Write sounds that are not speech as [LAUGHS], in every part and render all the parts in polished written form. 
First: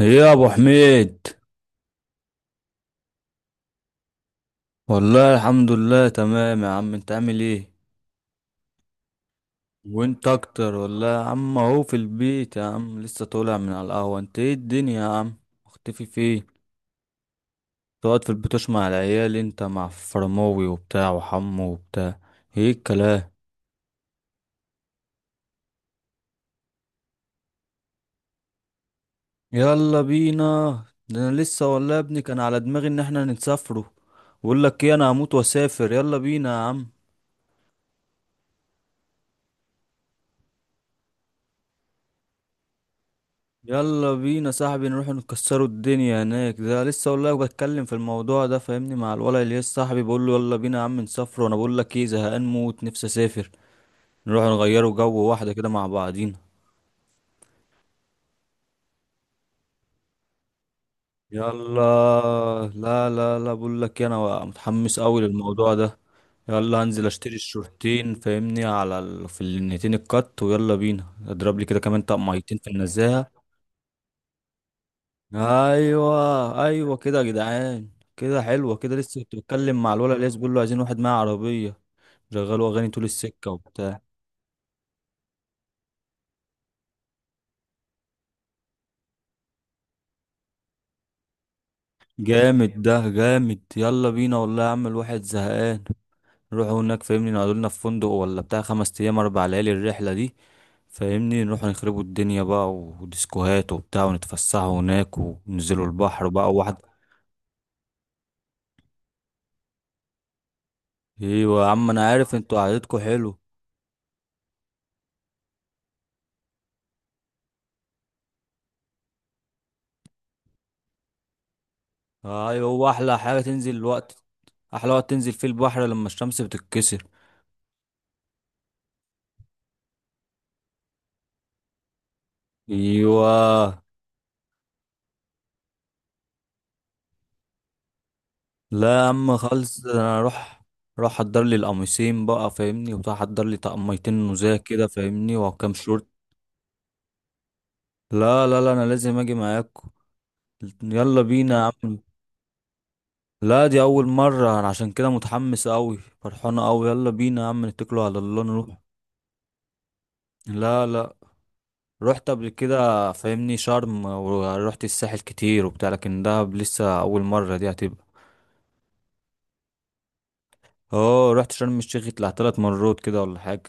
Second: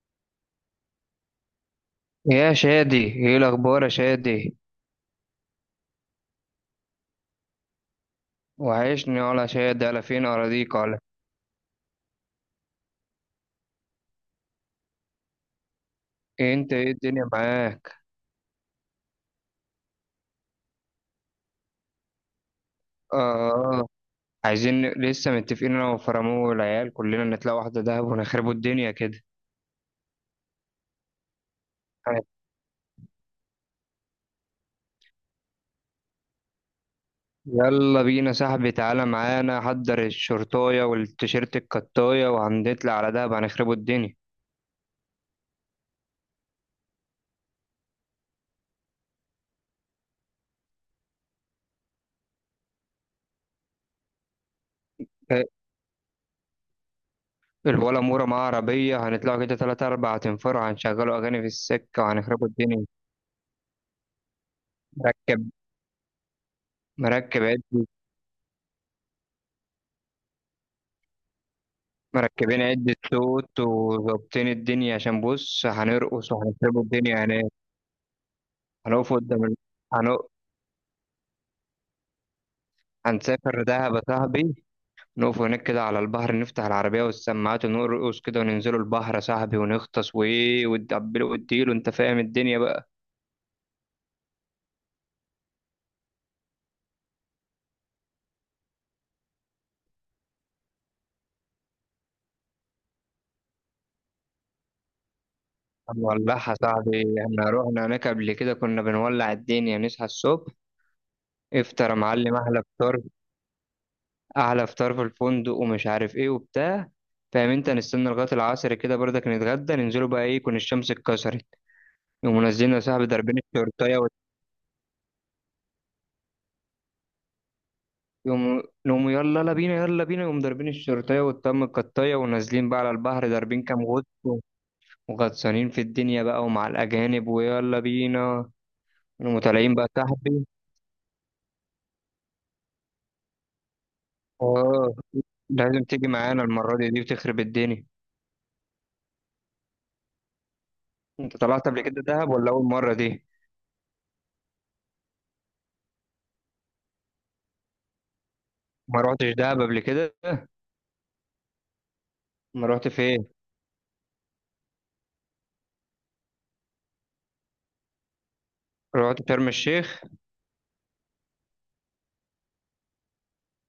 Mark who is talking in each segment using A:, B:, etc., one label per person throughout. A: ايه يا ابو حميد.
B: يا شادي ايه الاخبار يا شادي؟
A: والله الحمد لله تمام يا عم، انت عامل ايه؟
B: وحشني ولا شادي، على فين
A: وانت اكتر
B: اراضيك ولا؟
A: والله يا عم، اهو في البيت يا عم، لسه طالع من على القهوة. انت ايه الدنيا يا عم، مختفي فين؟
B: إيه، انت ايه الدنيا معاك؟
A: تقعد في البيت مع العيال، انت مع فرماوي وبتاع وحمو وبتاع. ايه
B: اه.
A: الكلام؟
B: آه. عايزين لسه متفقين انا وفرامو والعيال، كلنا نطلع واحده دهب ونخربوا الدنيا كده.
A: يلا بينا. ده انا لسه والله يا ابني
B: طيب،
A: كان على دماغي ان احنا نسافروا. بقول لك ايه، انا هموت واسافر، يلا بينا يا عم.
B: يلا بينا صاحبي، تعالى معانا، حضر الشرطايه والتيشيرت الكطايه وهنطلع على دهب هنخربوا
A: يلا
B: الدنيا.
A: بينا صاحبي نروح نكسروا الدنيا هناك. ده لسه والله بتكلم في الموضوع ده فاهمني مع الولد اللي لسه صاحبي، بقول له يلا بينا يا عم نسافر. وانا بقول لك ايه، زهقان موت، نفسي اسافر. نروح نغيروا جو
B: إيه،
A: واحده كده مع بعضينا.
B: الولا مورا معاه عربيه، هنطلعوا كده تلاتة أربعة تنفروا، هنشغلوا اغاني في
A: يلا.
B: السكه وهنخربوا الدنيا.
A: لا لا لا، بقول لك إيه، انا متحمس قوي
B: مركب
A: للموضوع ده. يلا هنزل اشتري
B: مركب عد
A: الشورتين فاهمني في النتين الكات، ويلا بينا اضرب لي كده كمان طقميتين
B: مركبين
A: في
B: عدة
A: النزاهه.
B: صوت وظابطين الدنيا، عشان بص هنرقص
A: ايوه
B: وهنسيبوا
A: ايوه كده يا
B: الدنيا هناك.
A: جدعان، كده حلوه. كده
B: هنقف
A: لسه كنت
B: قدام ال...
A: بتكلم مع الولد
B: هنق...
A: اللي بيقول له عايزين واحد معاه عربيه، شغلوا اغاني طول السكه
B: هنسافر دهب
A: وبتاع.
B: يا صاحبي، نقف هناك كده على البحر، نفتح العربية والسماعات ونرقص كده وننزلوا البحر يا صاحبي، ونغطس وإيه وتدبلوا وتديلوا، أنت فاهم الدنيا
A: جامد،
B: بقى.
A: ده جامد، يلا بينا والله يا عم، الواحد زهقان. نروحوا هناك فاهمني، نقعدوا لنا في فندق ولا بتاع 5 ايام 4 ليالي الرحله دي. فاهمني نروح نخربوا الدنيا بقى وديسكوهات وبتاع، ونتفسحوا هناك وننزلوا البحر
B: هنولعها
A: بقى
B: يا
A: واحد.
B: صاحبي، احنا رحنا هناك قبل كده كنا بنولع الدنيا، نصحى الصبح
A: ايوه يا عم،
B: افطر يا
A: انا عارف
B: معلم،
A: انتوا
B: أحلى فطار،
A: قعدتكوا حلو.
B: احلى فطار في الفندق ومش عارف ايه وبتاع. فاهم انت، نستنى لغايه العصر كده برضك، نتغدى ننزلوا بقى ايه يكون الشمس اتكسرت. يقوموا
A: ايوه،
B: نازلين يا
A: هو
B: صاحبي
A: احلى
B: ضاربين
A: حاجه تنزل
B: الشورتايه وال-
A: الوقت. احلى وقت تنزل فيه البحر لما الشمس بتتكسر.
B: يقوموا يلا لا بينا يلا بينا، يقوموا ضاربين الشورتايه والطم القطايه ونازلين بقى على
A: ايوه.
B: البحر، ضاربين كام غطس وغطسانين في الدنيا بقى ومع الاجانب ويلا بينا.
A: لا يا عم
B: يقوموا طالعين بقى
A: خالص،
B: يا
A: انا
B: صاحبي.
A: اروح. اروح احضر لي القميصين بقى فاهمني وبتاع، احضر لي طقميتين نزاهه كده
B: اه.
A: فاهمني وكام
B: لازم
A: شورت.
B: تيجي معانا المره دي، دي بتخرب الدنيا.
A: لا لا لا، انا لازم اجي معاكم. يلا
B: انت
A: بينا يا
B: طلعت قبل
A: عم.
B: كده دهب ولا اول مره دي؟
A: لا، دي اول مره، انا عشان كده متحمس قوي، فرحانه قوي، يلا بينا يا عم نتكلوا على الله نروح.
B: ما روحتش دهب قبل كده؟
A: لا لا، رحت قبل
B: ما
A: كده
B: روحت فين؟
A: فاهمني شرم، ورحت الساحل كتير وبتاع، لكن دهب لسه اول مرة دي هتبقى.
B: رحت شرم الشيخ؟
A: اه رحت شرم الشيخ، طلع 3 مرات كده ولا حاجة.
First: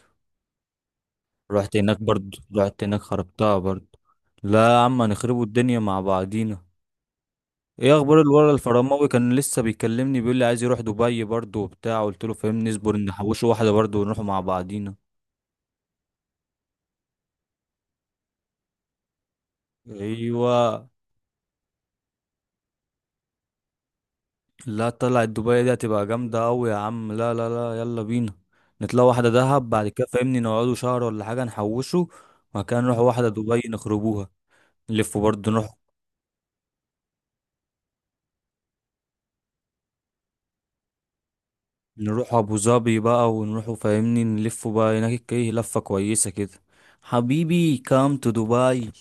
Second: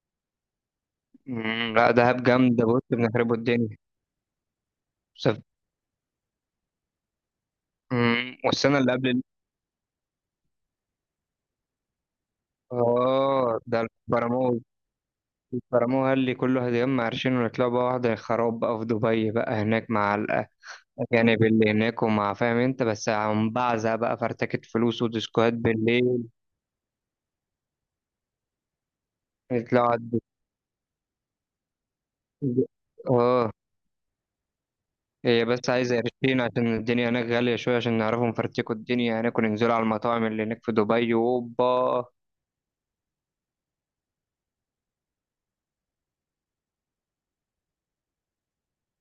A: رحت
B: لا،
A: هناك
B: دهب
A: برضو،
B: جامدة، بص
A: رحت هناك
B: بنخربوا
A: خربتها
B: الدنيا.
A: برضو. لا يا عم،
B: سف...
A: هنخربوا الدنيا مع بعضينا. ايه اخبار الورا؟
B: والسنة اللي
A: الفرماوي
B: قبل ال-
A: كان لسه بيكلمني، بيقول لي عايز يروح دبي برضو وبتاع، قلت له فاهمني اصبر نحوشه
B: اه
A: واحدة
B: ده،
A: برضو ونروح مع
B: البرامو
A: بعضينا.
B: البرامو قال لي كله هيتجمع عرشين، ونطلع بقى واحدة خراب بقى في دبي بقى هناك مع
A: ايوه.
B: الأجانب اللي هناك، ومع فاهم أنت بس عم بعزة بقى، فرتكة
A: لا
B: فلوس
A: طلعت
B: وديسكوهات
A: دبي دي هتبقى
B: بالليل.
A: جامدة أوي يا عم، لا لا لا يلا بينا. نطلع واحدة دهب بعد
B: يطلعوا على
A: كده فاهمني، نقعدوا شهر ولا حاجة نحوشه، وبعد
B: الديسكو.
A: كده نروح واحدة
B: اه.
A: دبي نخربوها. نلفوا
B: هي
A: برضه
B: بس
A: نروح.
B: عايزة قرشين، عشان الدنيا هناك غالية شوية، عشان نعرفوا نفرتكوا الدنيا هناك وننزلوا على المطاعم اللي هناك في دبي وأوبا.
A: نروح أبو ظبي بقى، ونروحوا فاهمني نلفوا بقى هناك ايه لفة كويسة كده. حبيبي كام تو دبي.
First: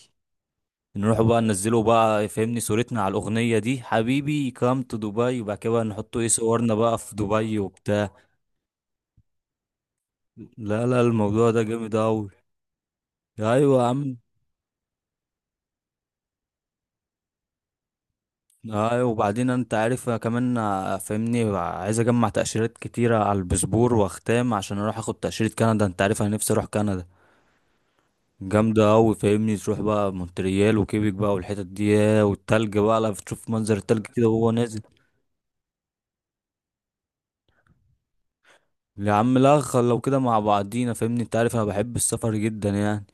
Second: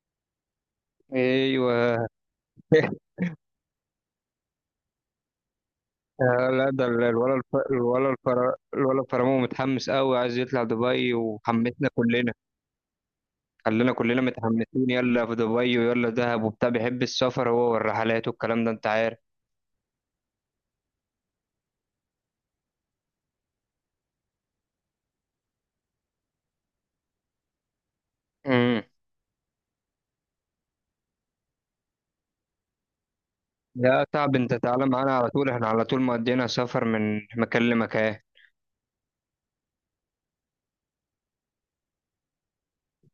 A: نروح بقى ننزلوا
B: أيوه.
A: بقى فاهمني صورتنا
B: [LAUGHS]
A: على الأغنية دي حبيبي كام تو دبي، وبعد كده بقى نحطوا ايه
B: آه، لا
A: صورنا
B: ده
A: بقى في دبي وبتاع.
B: الفرامو متحمس قوي، عايز يطلع
A: لا لا،
B: دبي
A: الموضوع ده
B: وحمسنا
A: جامد أوي.
B: كلنا.
A: ايوه يا
B: خلينا
A: عم.
B: كلنا متحمسين، يلا في دبي ويلا دهب وبتاع، بيحب السفر هو والرحلات والكلام ده انت
A: اه
B: عارف.
A: وبعدين انت عارف أنا كمان آه، فاهمني عايز اجمع تأشيرات كتيرة على الباسبور واختام، عشان اروح اخد تأشيرة كندا. انت عارف انا نفسي اروح كندا،
B: امم
A: جامدة اوي فاهمني، تروح بقى مونتريال وكيبك بقى والحتت دي، ياه، والتلج بقى، لا بتشوف منظر التلج
B: يا
A: كده
B: صعب
A: وهو
B: انت،
A: نازل.
B: تعالى معانا على طول، احنا على طول مقضينا سفر من مكان لمكان.
A: يا عم لا، لو كده مع بعضينا فاهمني، انت عارف انا بحب السفر جدا يعني.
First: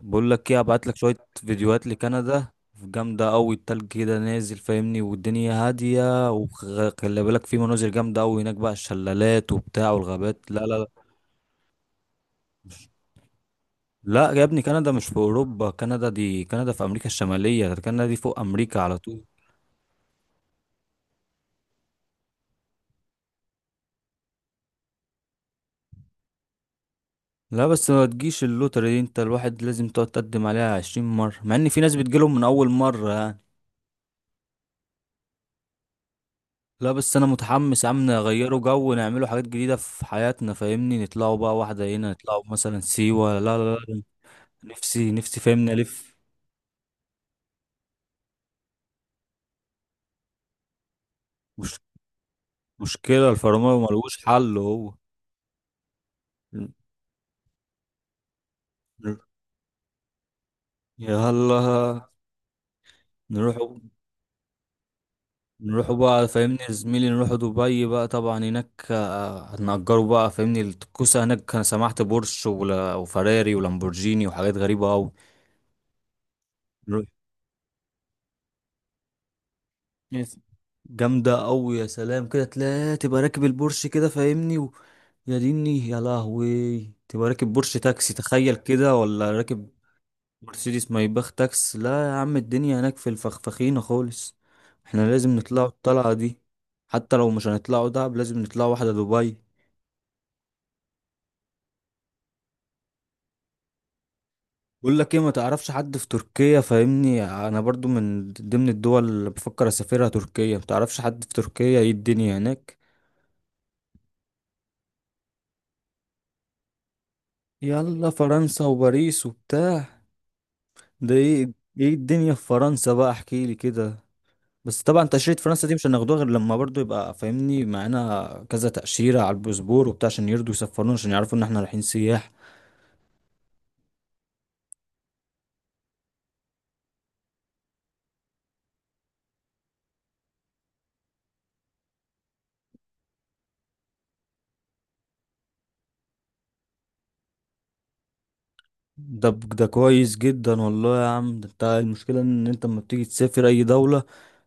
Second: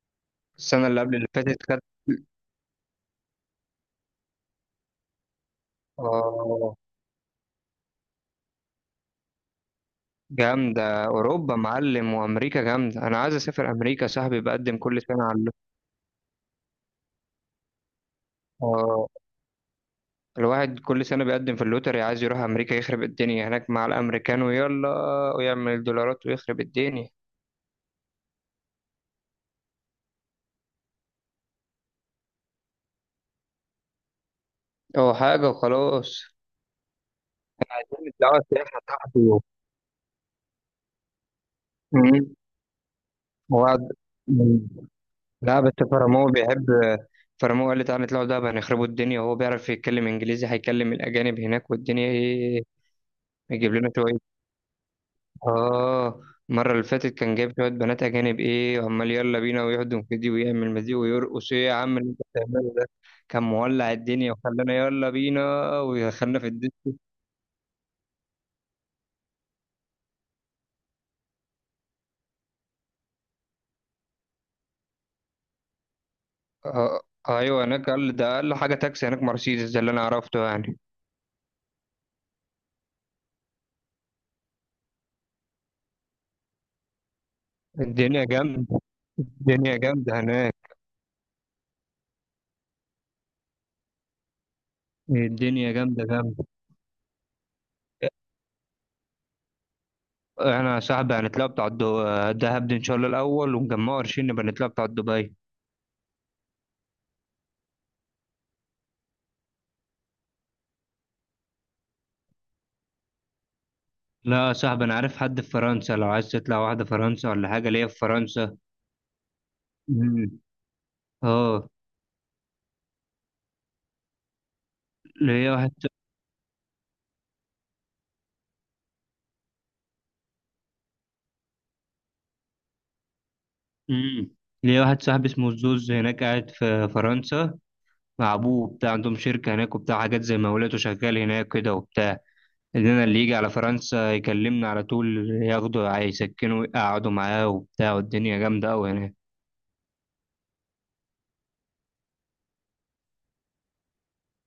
A: بقول لك ايه، ابعت
B: السنة
A: لك
B: اللي
A: شويه
B: قبل اللي فاتت كانت.
A: فيديوهات لكندا، جامده قوي التلج كده نازل فاهمني، والدنيا هاديه،
B: اه.
A: وخلي بالك في مناظر جامده قوي هناك بقى، الشلالات وبتاع والغابات. لا لا لا،
B: جامدة، أوروبا معلم وأمريكا جامدة، أنا عايز أسافر أمريكا
A: لا
B: صاحبي،
A: يا ابني
B: بقدم
A: كندا
B: كل
A: مش في
B: سنة على.
A: اوروبا، كندا دي كندا في امريكا الشماليه، ده كندا دي فوق امريكا على
B: اه.
A: طول.
B: الواحد كل سنة بيقدم في اللوتري، عايز يروح أمريكا يخرب الدنيا هناك مع الأمريكان، ويلا ويعمل دولارات ويخرب الدنيا.
A: لا بس ما تجيش اللوتري دي، انت الواحد لازم تقعد تقدم عليها 20 مرة، مع ان في ناس بتجيلهم من اول مرة يعني.
B: هو حاجة وخلاص،
A: لا بس انا متحمس يا عم
B: دعوة
A: نغيروا
B: سياحة
A: جو، نعملوا
B: بتاعته.
A: حاجات جديدة في حياتنا فاهمني، نطلعوا بقى واحدة هنا
B: مم.
A: نطلعوا مثلا سيوة. لا لا
B: وقعد.
A: لا،
B: مم.
A: نفسي نفسي
B: لا
A: فاهمني
B: بس
A: الف.
B: فرامو بيحب، فرامو قال لي تعالى نطلعوا دهب، هنخربوا الدنيا، وهو بيعرف يتكلم إنجليزي، هيكلم الأجانب هناك
A: مش،
B: والدنيا إيه،
A: مشكله
B: يجيب
A: الفرامل
B: لنا شوية.
A: ملوش حل هو.
B: اه.
A: ن-
B: المرة اللي فاتت كان جايب شوية بنات أجانب، إيه وعمال
A: ن-
B: يلا بينا، ويهدم في دي ويعمل مزيق
A: يلا
B: ويرقص، إيه يا عم اللي أنت بتعمله ده. كان
A: نروح.
B: مولع الدنيا وخلانا يلا بينا،
A: نروح بقى
B: ودخلنا في
A: فاهمني
B: الدنيا.
A: يا زميلي، نروح دبي بقى طبعا هناك آه، هنأجره بقى فاهمني الكوسة هناك. انا سمعت بورش وفراري ولامبورجيني وحاجات غريبة أوي.
B: آه.
A: نروح.
B: أيوه، هناك قال ده أقل حاجة تاكسي هناك مرسيدس، ده اللي أنا
A: يس.
B: عرفته يعني.
A: جامدة أوي، يا سلام كده تلاقي تبقى راكب البورش كده فاهمني و... يا ديني يا لهوي، تبقى راكب بورش تاكسي،
B: الدنيا
A: تخيل
B: جامدة،
A: كده، ولا راكب
B: الدنيا جامدة هناك.
A: مرسيدس ما يبخ تاكس. لا يا عم، الدنيا هناك في الفخفخينة خالص. احنا لازم نطلعوا
B: الدنيا جامدة
A: الطلعة دي،
B: جامدة.
A: حتى لو مش هنطلعوا دهب لازم نطلعوا واحدة دبي.
B: احنا يا صاحبي هنطلع بتاع الدهب دي ان شاء الله الاول، ونجمعه قرشين نبقى نطلع بتاع
A: بقول لك ايه، ما
B: دبي.
A: تعرفش حد في تركيا فاهمني، انا برضو من ضمن الدول اللي بفكر اسافرها تركيا، ما تعرفش حد في تركيا ايه الدنيا هناك؟
B: لا يا صاحبي، انا عارف حد في فرنسا، لو عايز تطلع واحده فرنسا ولا حاجه، ليا في
A: يلا
B: فرنسا.
A: فرنسا وباريس وبتاع.
B: مم.
A: ده ايه؟
B: اه.
A: ايه الدنيا في فرنسا بقى، احكيلي كده. بس طبعا تأشيرة
B: ليا
A: فرنسا
B: واحد
A: دي مش هناخدوها غير لما برضو يبقى فاهمني معانا كذا تأشيرة على الباسبور وبتاع، عشان يرضوا يسفرونا، عشان يعرفوا ان احنا رايحين سياح.
B: امم ليا واحد صاحبي اسمه زوز هناك قاعد في فرنسا، مع ابوه بتاع عندهم شركة هناك وبتاع، حاجات زي مولات شغال هناك كده وبتاع. اننا اللي يجي على فرنسا يكلمنا على طول، ياخده يسكنه ويقعدوا معاه وبتاع، والدنيا جامدة قوي هناك.
A: ده ده كويس جدا والله يا عم. ده انت المشكلة ان انت لما بتيجي تسافر اي دولة،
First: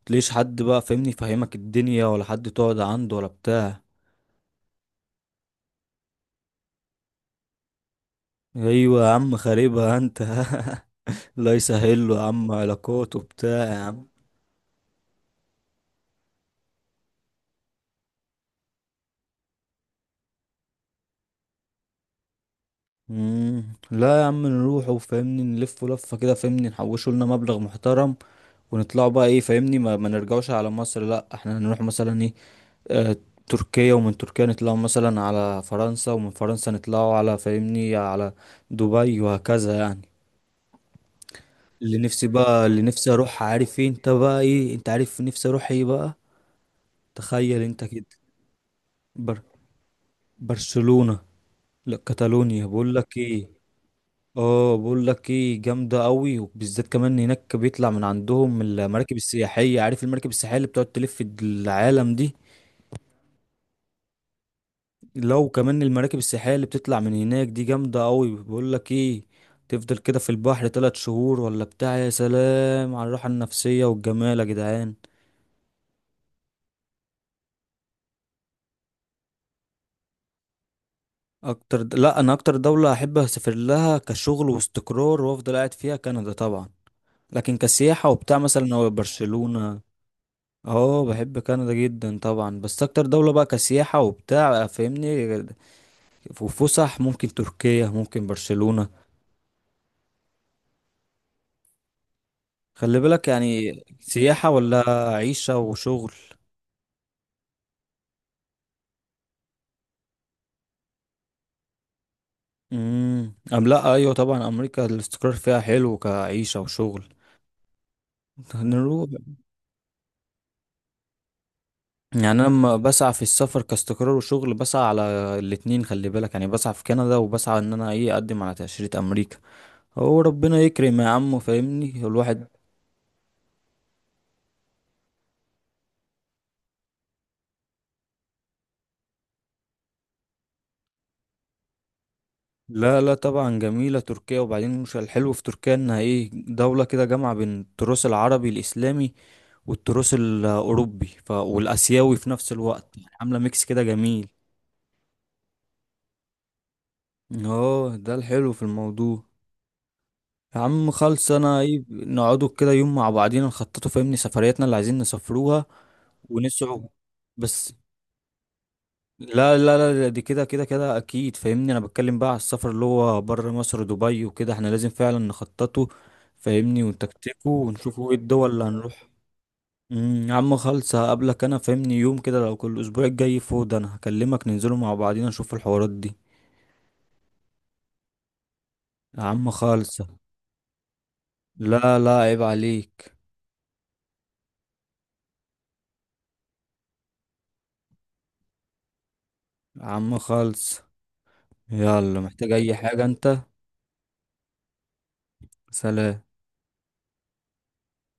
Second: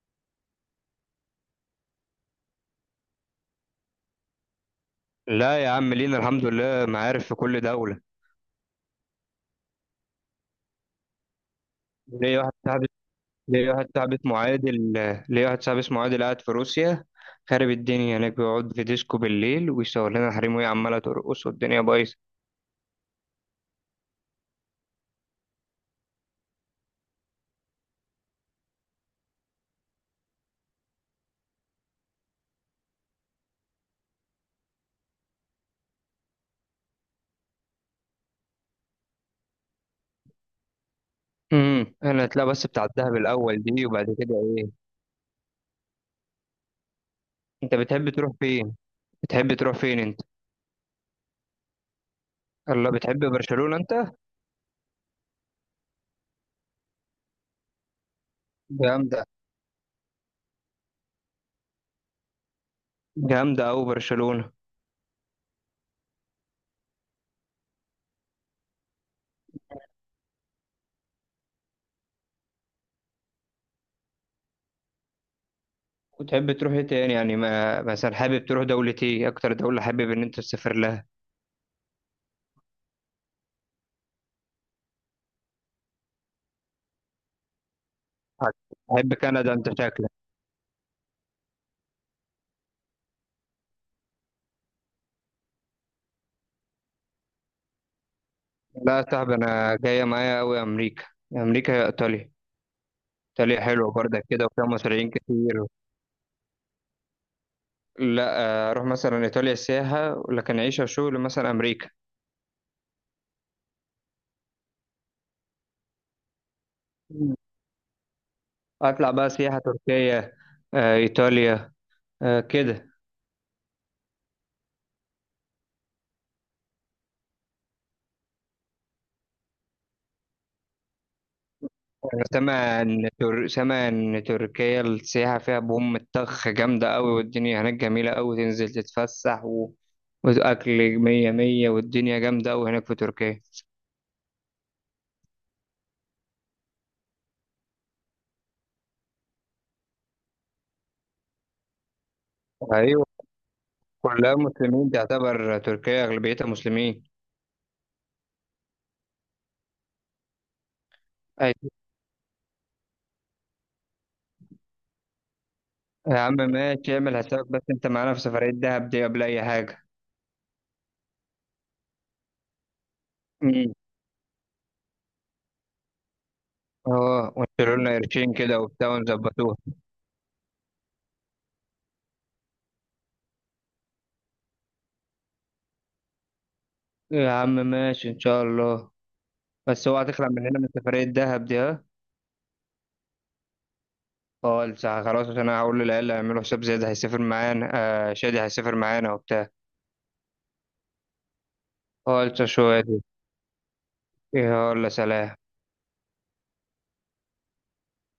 A: تلاقيش حد بقى فاهمني يفهمك الدنيا، ولا حد تقعد عنده ولا بتاع.
B: لا يا عم، لينا الحمد لله معارف في كل دولة.
A: ايوه يا عم، خاربها انت. [LAUGHS] الله يسهل له يا
B: ليا
A: عم،
B: واحد صاحبي
A: علاقات وبتاع
B: ليا
A: يا
B: واحد
A: عم.
B: صاحبي اسمه عادل ليا واحد صاحبي اسمه عادل قاعد في روسيا، خارب الدنيا هناك، بيقعد في ديسكو بالليل ويصور لنا حريم، وهي عمالة ترقص والدنيا بايظة.
A: مم. لا يا عم، نروح وفهمني نلف لفة كده فهمني، نحوشوا لنا مبلغ محترم ونطلعوا بقى ايه فاهمني، ما نرجعوش على مصر، لا احنا هنروح مثلا ايه آه تركيا، ومن تركيا نطلعوا مثلا على فرنسا، ومن فرنسا نطلعوا على فاهمني على دبي، وهكذا يعني. اللي
B: انا
A: نفسي
B: هتلاقي
A: بقى،
B: بس
A: اللي
B: بتاع
A: نفسي
B: الدهب
A: اروح،
B: الاول
A: عارف
B: دي،
A: ايه انت
B: وبعد كده
A: بقى،
B: ايه.
A: ايه انت عارف نفسي اروح ايه بقى، تخيل
B: انت
A: انت كده.
B: بتحب تروح فين؟
A: بر
B: بتحب تروح فين انت؟
A: برشلونة. لا كاتالونيا،
B: الله،
A: بقول لك
B: بتحب
A: ايه.
B: برشلونة انت؟
A: اه بقول لك ايه جامده قوي، وبالذات كمان هناك بيطلع من عندهم المراكب
B: جامدة،
A: السياحيه، عارف المراكب السياحيه اللي بتقعد تلف العالم دي،
B: جامدة أوي برشلونة.
A: لو كمان المراكب السياحية اللي بتطلع من هناك دي جامدة قوي. بقول لك ايه، تفضل كده في البحر 3 شهور ولا بتاع، يا سلام على الراحة النفسية والجمال يا جدعان.
B: وتحب تروح ايه تاني يعني، ما مثلا حابب تروح دولة ايه، اكتر دولة حابب ان انت تسافر لها؟
A: لا انا اكتر دولة احب اسافر لها كشغل واستقرار وافضل قاعد فيها كندا طبعا. لكن كسياحة وبتاع مثلا هو
B: تحب كندا انت
A: برشلونة.
B: شكلك؟
A: اه بحب كندا جدا طبعا، بس اكتر دولة بقى كسياحة وبتاع فاهمني وفسح، ممكن تركيا، ممكن برشلونة.
B: لا يا صاحبي، انا جاية معايا أوي امريكا، امريكا يا ايطاليا،
A: خلي بالك
B: ايطاليا
A: يعني
B: حلوة برضك كده
A: سياحة
B: وفيها
A: ولا
B: مصريين
A: عيشة
B: كتير.
A: وشغل؟
B: لا. آه، اروح مثلا ايطاليا سياحة، لكن عيشة وشغل مثلا امريكا.
A: أم لا، أيوة طبعا أمريكا الاستقرار فيها حلو كعيشة وشغل. نروح.
B: اطلع بقى سياحة تركيا. آه، ايطاليا.
A: يعني
B: آه،
A: أنا لما
B: كده.
A: بسعى في السفر كاستقرار وشغل بسعى على الاتنين، خلي بالك يعني بسعى في كندا، وبسعى إن أنا إيه أقدم على تأشيرة أمريكا. هو ربنا يكرم يا عم فاهمني
B: انا
A: الواحد.
B: سامع سامع ان تركيا السياحة فيها بوم الطخ جامدة قوي، والدنيا هناك جميلة قوي، تنزل تتفسح واكل مية مية، والدنيا جامدة قوي هناك في
A: لا لا
B: تركيا.
A: طبعا جميلة تركيا، وبعدين مش الحلو في تركيا إنها إيه دولة كده جامعة بين التراث العربي الإسلامي والتراث الأوروبي والآسيوي في نفس الوقت،
B: ايوه.
A: عاملة ميكس كده جميل.
B: كلها مسلمين، تعتبر تركيا اغلبيتها مسلمين.
A: اه ده الحلو في الموضوع. يا عم خلص، انا
B: أيوة.
A: ايه نقعدوا كده يوم مع بعضينا نخططوا فاهمني سفرياتنا اللي عايزين نسافروها
B: يا عم
A: ونسعوا
B: ماشي، اعمل حسابك بس
A: بس.
B: انت معانا في سفرية دهب دي قبل اي
A: لا لا
B: حاجة.
A: لا لا، دي كده كده كده اكيد فاهمني، انا بتكلم بقى على السفر اللي هو بره
B: امم.
A: مصر، دبي وكده احنا لازم فعلا نخططه فاهمني
B: اه،
A: ونتكتكه،
B: وانشروا لنا
A: ونشوفوا ايه
B: قرشين
A: الدول
B: كده
A: اللي
B: وبتاع
A: هنروح.
B: ونظبطوها.
A: يا عم خلص، هقابلك انا فاهمني يوم كده، لو كل اسبوع الجاي فاضي انا هكلمك، ننزلوا مع بعضينا نشوف الحوارات دي.
B: يا عم ماشي ان شاء الله.
A: يا عم
B: بس هو
A: خالص.
B: هتخلع مننا من سفرية دهب دي ها؟
A: لا لا، عيب عليك.
B: اه لسه خلاص، عشان انا هقول للعيال يعملوا حساب زياد هيسافر معانا، آه شادي هيسافر معانا وبتاع.
A: يا عم خالص، يلا
B: اه لسه
A: محتاج اي
B: شوية دي.
A: حاجة انت؟
B: ايه ولا، سلام.
A: سلام.